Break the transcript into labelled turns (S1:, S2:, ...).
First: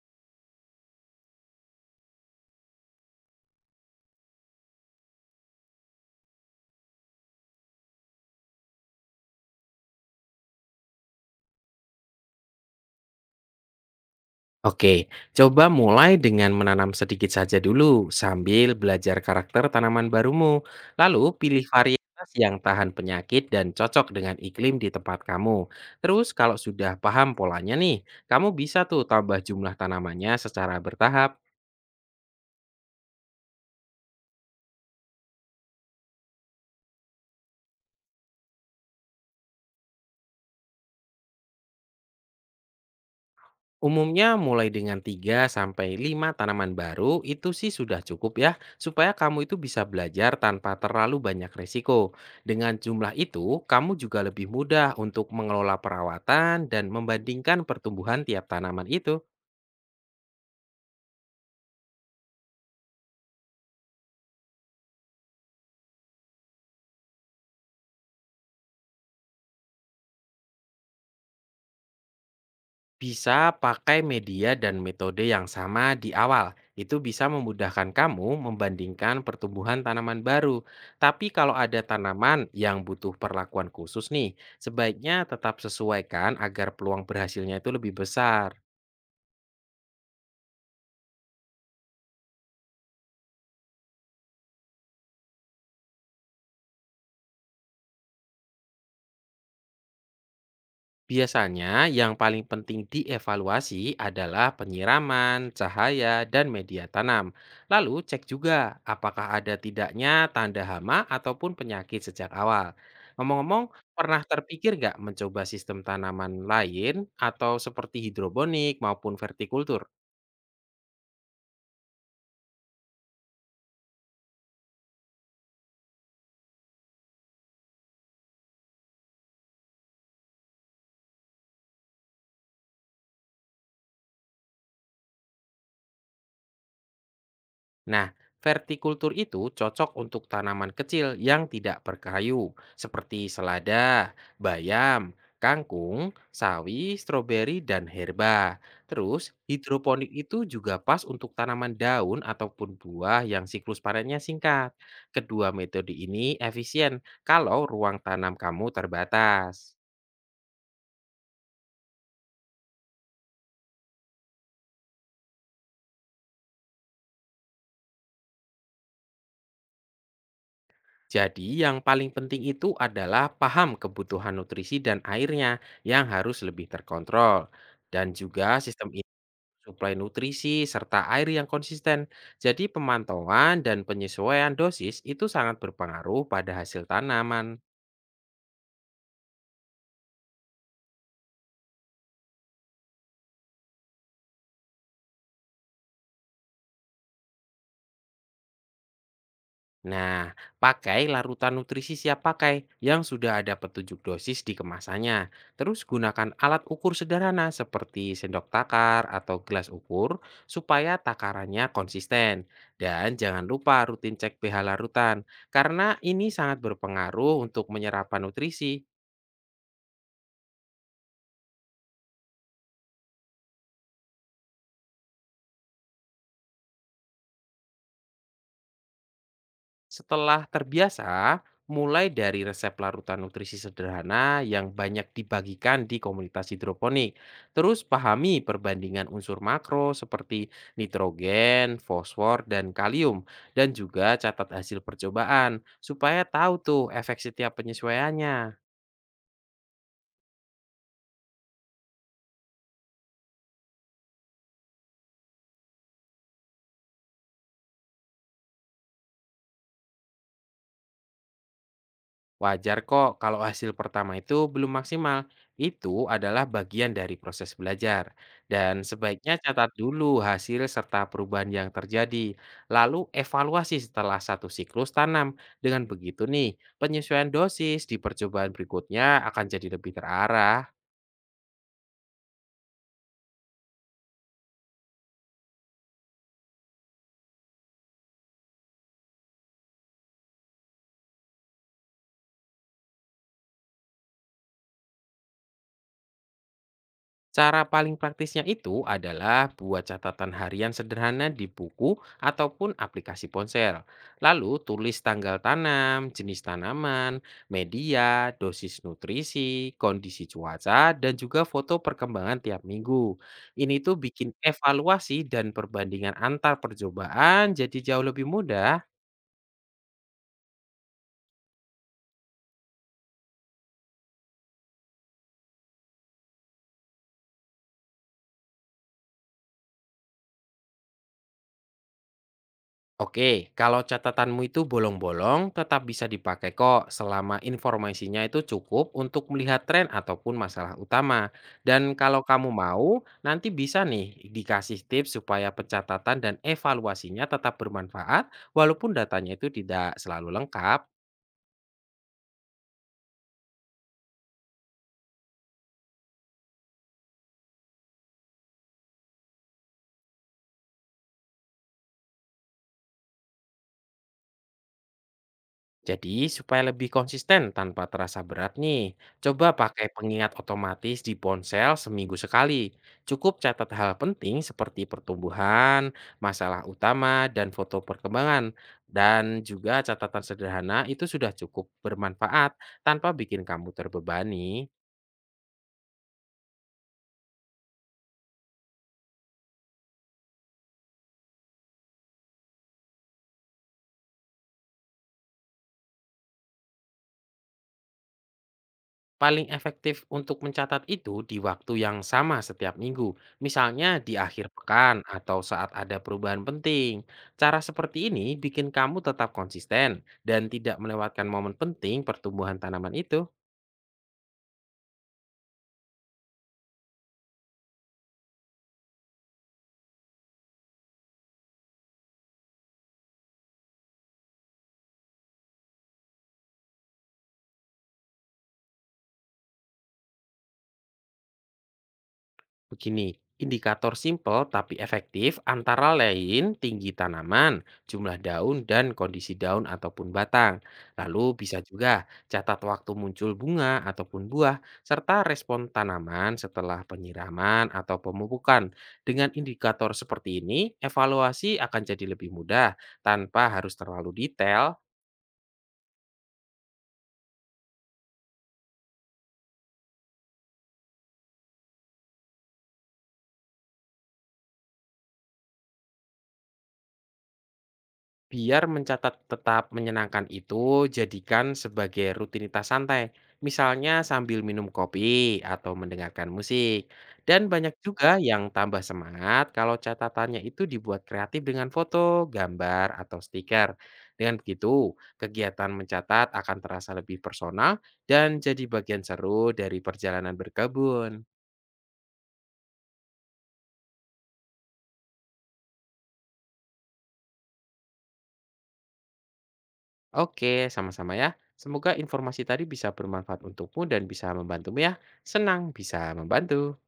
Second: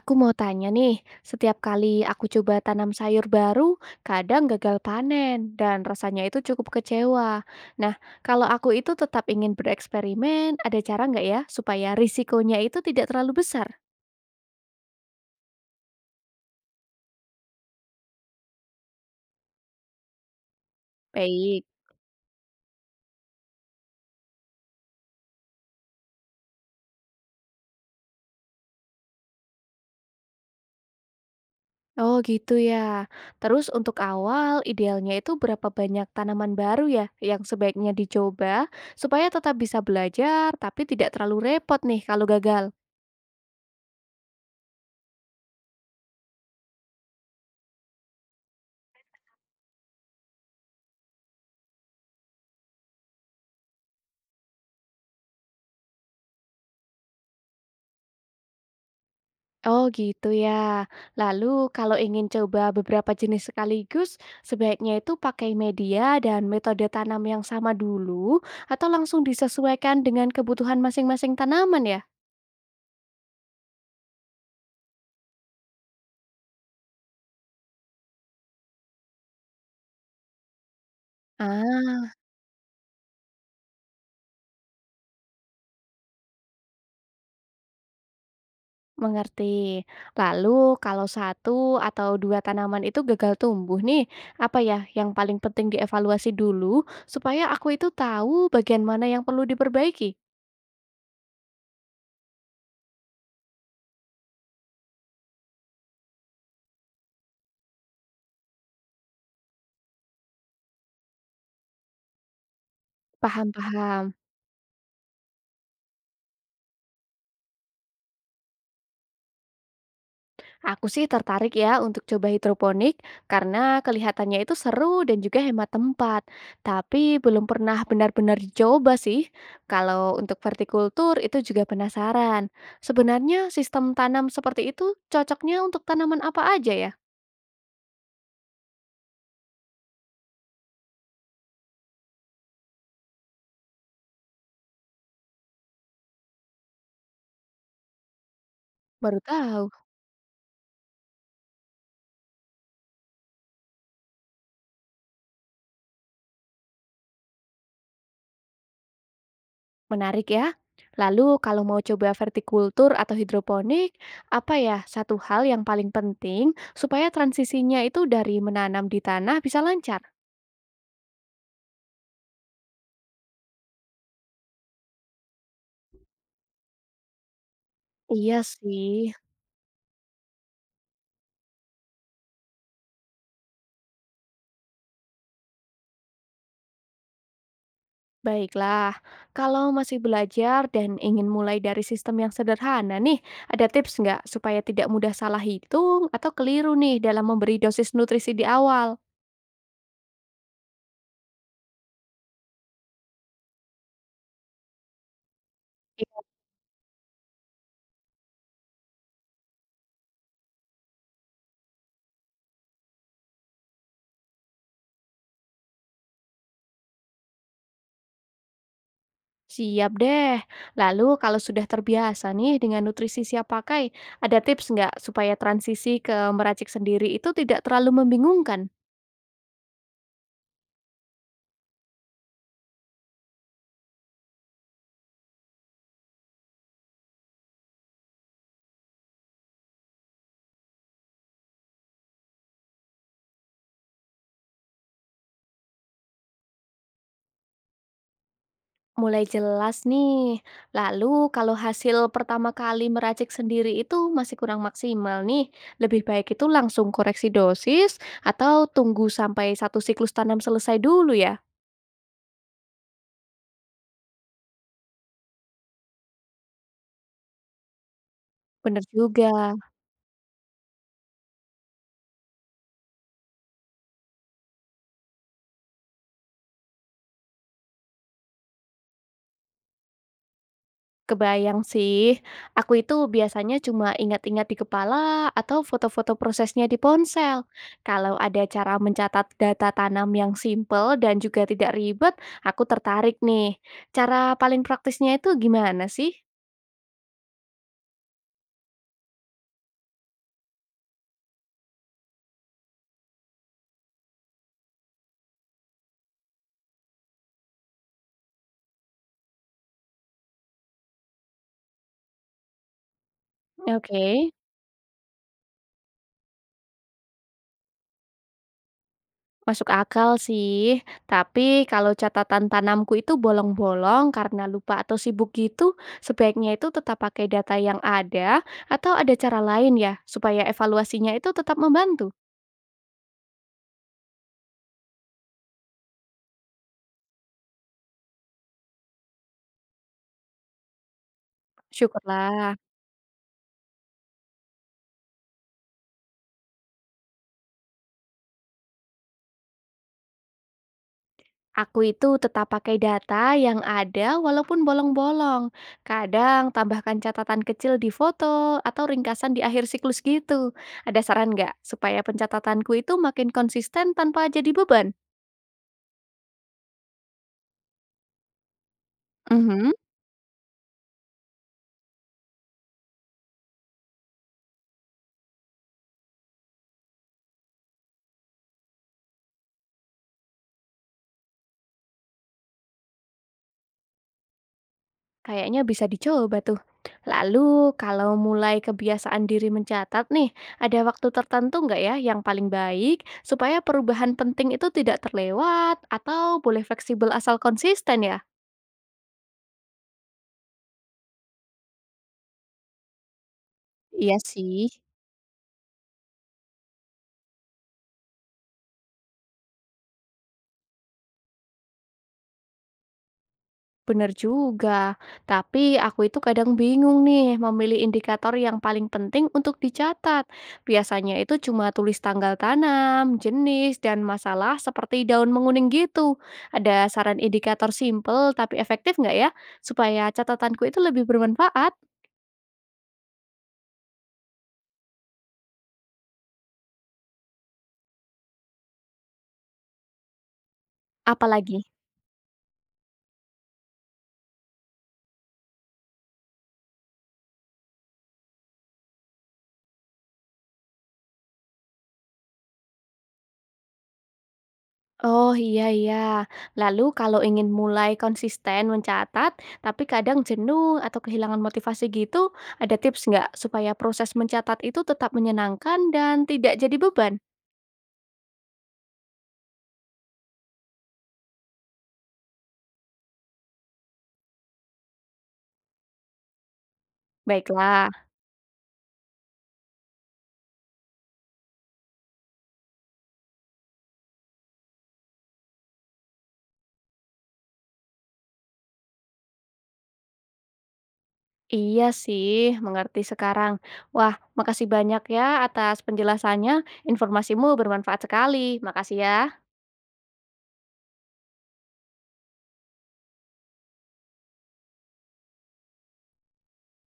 S1: Aku mau tanya nih, setiap kali aku coba tanam sayur baru, kadang gagal panen dan rasanya itu cukup kecewa. Nah, kalau aku itu tetap ingin bereksperimen, ada cara nggak ya supaya risikonya itu tidak terlalu besar?
S2: Oke, coba mulai dengan menanam sedikit saja dulu sambil belajar karakter tanaman barumu. Lalu pilih
S1: Baik.
S2: varietas yang tahan penyakit dan cocok dengan iklim di tempat kamu. Terus kalau sudah paham polanya nih, kamu bisa tuh tambah jumlah tanamannya secara bertahap.
S1: Oh gitu ya. Terus untuk awal, idealnya itu berapa banyak tanaman baru ya yang sebaiknya dicoba supaya tetap bisa belajar tapi tidak terlalu repot nih kalau gagal.
S2: Umumnya mulai dengan 3 sampai 5 tanaman baru itu sih sudah cukup ya supaya kamu itu bisa belajar tanpa terlalu banyak resiko. Dengan jumlah itu, kamu juga lebih mudah untuk mengelola perawatan dan membandingkan pertumbuhan tiap tanaman itu.
S1: Oh gitu ya. Lalu kalau ingin coba beberapa jenis sekaligus, sebaiknya itu pakai media dan metode tanam yang sama dulu atau langsung disesuaikan dengan kebutuhan masing-masing tanaman ya?
S2: Bisa pakai media dan metode yang sama di awal. Itu bisa memudahkan kamu membandingkan pertumbuhan tanaman baru. Tapi kalau ada
S1: Ah,
S2: tanaman yang butuh perlakuan khusus nih, sebaiknya tetap sesuaikan agar peluang berhasilnya itu lebih besar.
S1: mengerti. Lalu kalau satu atau dua tanaman itu gagal tumbuh nih, apa ya yang paling penting dievaluasi dulu supaya aku itu tahu bagian mana yang perlu diperbaiki?
S2: Biasanya yang paling penting dievaluasi adalah penyiraman, cahaya, dan media tanam. Lalu cek juga apakah ada tidaknya tanda hama ataupun penyakit sejak awal. Ngomong-ngomong,
S1: Paham-paham.
S2: pernah terpikir nggak mencoba sistem tanaman lain atau seperti hidroponik maupun vertikultur?
S1: Aku sih tertarik ya untuk coba hidroponik karena kelihatannya itu seru dan juga hemat tempat. Tapi belum pernah benar-benar dicoba sih. Kalau untuk vertikultur itu juga penasaran. Sebenarnya sistem tanam seperti itu cocoknya untuk tanaman apa aja ya?
S2: Nah, vertikultur itu cocok untuk tanaman kecil yang tidak berkayu, seperti selada, bayam, kangkung, sawi, stroberi, dan herba.
S1: Baru
S2: Terus,
S1: tahu.
S2: hidroponik itu juga pas untuk tanaman daun ataupun buah yang siklus panennya singkat. Kedua metode ini efisien kalau ruang tanam kamu terbatas.
S1: Menarik ya. Lalu kalau mau coba vertikultur atau hidroponik, apa ya satu hal yang paling penting supaya transisinya itu dari menanam di tanah bisa lancar?
S2: Jadi yang paling penting itu adalah paham kebutuhan nutrisi dan airnya yang harus lebih terkontrol. Dan
S1: Iya
S2: juga sistem
S1: sih.
S2: ini suplai nutrisi serta air yang konsisten. Jadi pemantauan dan penyesuaian dosis itu sangat berpengaruh pada hasil tanaman.
S1: Baiklah, kalau masih belajar dan ingin mulai dari sistem yang sederhana nih, ada tips nggak supaya tidak mudah salah hitung atau keliru nih dalam memberi dosis nutrisi di awal?
S2: Nah, pakai larutan nutrisi siap pakai yang sudah ada petunjuk dosis di kemasannya. Terus gunakan
S1: Iya.
S2: alat ukur sederhana seperti sendok takar atau gelas ukur supaya takarannya konsisten. Dan jangan lupa rutin cek pH larutan karena ini sangat berpengaruh untuk menyerapan nutrisi.
S1: Siap deh. Lalu kalau sudah terbiasa nih dengan nutrisi siap pakai, ada tips nggak supaya transisi ke meracik sendiri itu tidak terlalu membingungkan?
S2: Setelah terbiasa, mulai dari resep larutan nutrisi sederhana yang banyak dibagikan di komunitas hidroponik. Terus pahami perbandingan unsur makro seperti nitrogen, fosfor, dan kalium. Dan juga catat hasil percobaan supaya tahu tuh efek setiap penyesuaiannya.
S1: Mulai jelas nih. Lalu kalau hasil pertama kali meracik sendiri itu masih kurang maksimal nih, lebih baik itu langsung koreksi dosis atau tunggu sampai satu siklus tanam selesai dulu ya?
S2: Wajar kok kalau hasil pertama itu belum maksimal. Itu adalah bagian dari proses belajar.
S1: Bener
S2: Dan sebaiknya
S1: juga.
S2: catat dulu hasil serta perubahan yang terjadi. Lalu evaluasi setelah satu siklus tanam. Dengan begitu nih, penyesuaian dosis di percobaan berikutnya akan jadi lebih terarah.
S1: Kebayang sih. Aku itu biasanya cuma ingat-ingat di kepala atau foto-foto prosesnya di ponsel. Kalau ada cara mencatat data tanam yang simple dan juga tidak ribet, aku tertarik nih. Cara paling praktisnya itu gimana sih?
S2: Cara paling praktisnya itu adalah buat catatan harian sederhana di buku ataupun aplikasi ponsel. Lalu tulis tanggal tanam, jenis tanaman, media, dosis nutrisi, kondisi cuaca, dan juga foto perkembangan tiap minggu. Ini tuh
S1: Oke.
S2: bikin evaluasi dan perbandingan antar percobaan jadi jauh lebih mudah.
S1: Masuk akal sih, tapi kalau catatan tanamku itu bolong-bolong karena lupa atau sibuk gitu, sebaiknya itu tetap pakai data yang ada atau ada cara lain ya, supaya evaluasinya itu tetap membantu.
S2: Oke, kalau catatanmu itu bolong-bolong, tetap bisa dipakai kok selama informasinya itu cukup untuk melihat tren ataupun masalah utama. Dan kalau kamu
S1: Syukurlah,
S2: mau, nanti bisa nih dikasih tips supaya pencatatan dan evaluasinya tetap bermanfaat, walaupun datanya itu tidak selalu lengkap.
S1: aku itu tetap pakai data yang ada walaupun bolong-bolong. Kadang tambahkan catatan kecil di foto atau ringkasan di akhir siklus gitu. Ada saran nggak supaya pencatatanku itu makin konsisten tanpa jadi beban?
S2: Jadi, supaya lebih konsisten tanpa terasa berat nih, coba
S1: Mhm.
S2: pakai pengingat otomatis di ponsel seminggu sekali. Cukup catat hal penting seperti pertumbuhan, masalah utama, dan foto perkembangan. Dan juga catatan sederhana itu sudah cukup bermanfaat tanpa bikin kamu terbebani.
S1: Kayaknya bisa dicoba tuh. Lalu, kalau mulai kebiasaan diri mencatat nih, ada waktu tertentu nggak ya yang paling baik supaya perubahan penting itu tidak terlewat atau boleh fleksibel asal konsisten ya?
S2: Paling efektif untuk mencatat itu di waktu yang sama setiap minggu, misalnya
S1: Iya
S2: di akhir
S1: sih.
S2: pekan atau saat ada perubahan penting. Cara seperti ini bikin kamu tetap konsisten dan tidak melewatkan momen penting pertumbuhan tanaman itu.
S1: Bener juga, tapi aku itu kadang bingung nih memilih indikator yang paling penting untuk dicatat. Biasanya itu cuma tulis tanggal tanam, jenis, dan masalah seperti daun menguning gitu. Ada saran indikator simple tapi efektif nggak ya? Supaya catatanku itu lebih bermanfaat.
S2: Begini, indikator simpel tapi efektif antara lain tinggi tanaman, jumlah daun, dan kondisi daun ataupun batang. Lalu
S1: Apalagi?
S2: bisa juga catat waktu muncul bunga ataupun buah, serta respon tanaman setelah penyiraman atau pemupukan. Dengan indikator seperti ini, evaluasi akan jadi lebih mudah tanpa harus terlalu detail.
S1: Oh, iya iya. Lalu kalau ingin mulai konsisten mencatat, tapi kadang jenuh atau kehilangan motivasi gitu, ada tips nggak supaya proses mencatat itu tetap menyenangkan dan tidak jadi beban?
S2: Biar mencatat tetap menyenangkan itu, jadikan sebagai rutinitas santai, misalnya sambil minum kopi atau mendengarkan musik. Dan banyak
S1: Baiklah,
S2: juga yang tambah semangat kalau catatannya itu dibuat kreatif dengan foto, gambar, atau stiker. Dengan begitu, kegiatan mencatat akan terasa lebih personal dan jadi bagian seru dari perjalanan berkebun.
S1: iya sih, mengerti sekarang. Wah, makasih banyak ya atas penjelasannya. Informasimu bermanfaat sekali. Makasih ya.
S2: Oke, sama-sama ya. Semoga informasi tadi bisa bermanfaat untukmu dan bisa membantumu ya. Senang bisa membantu.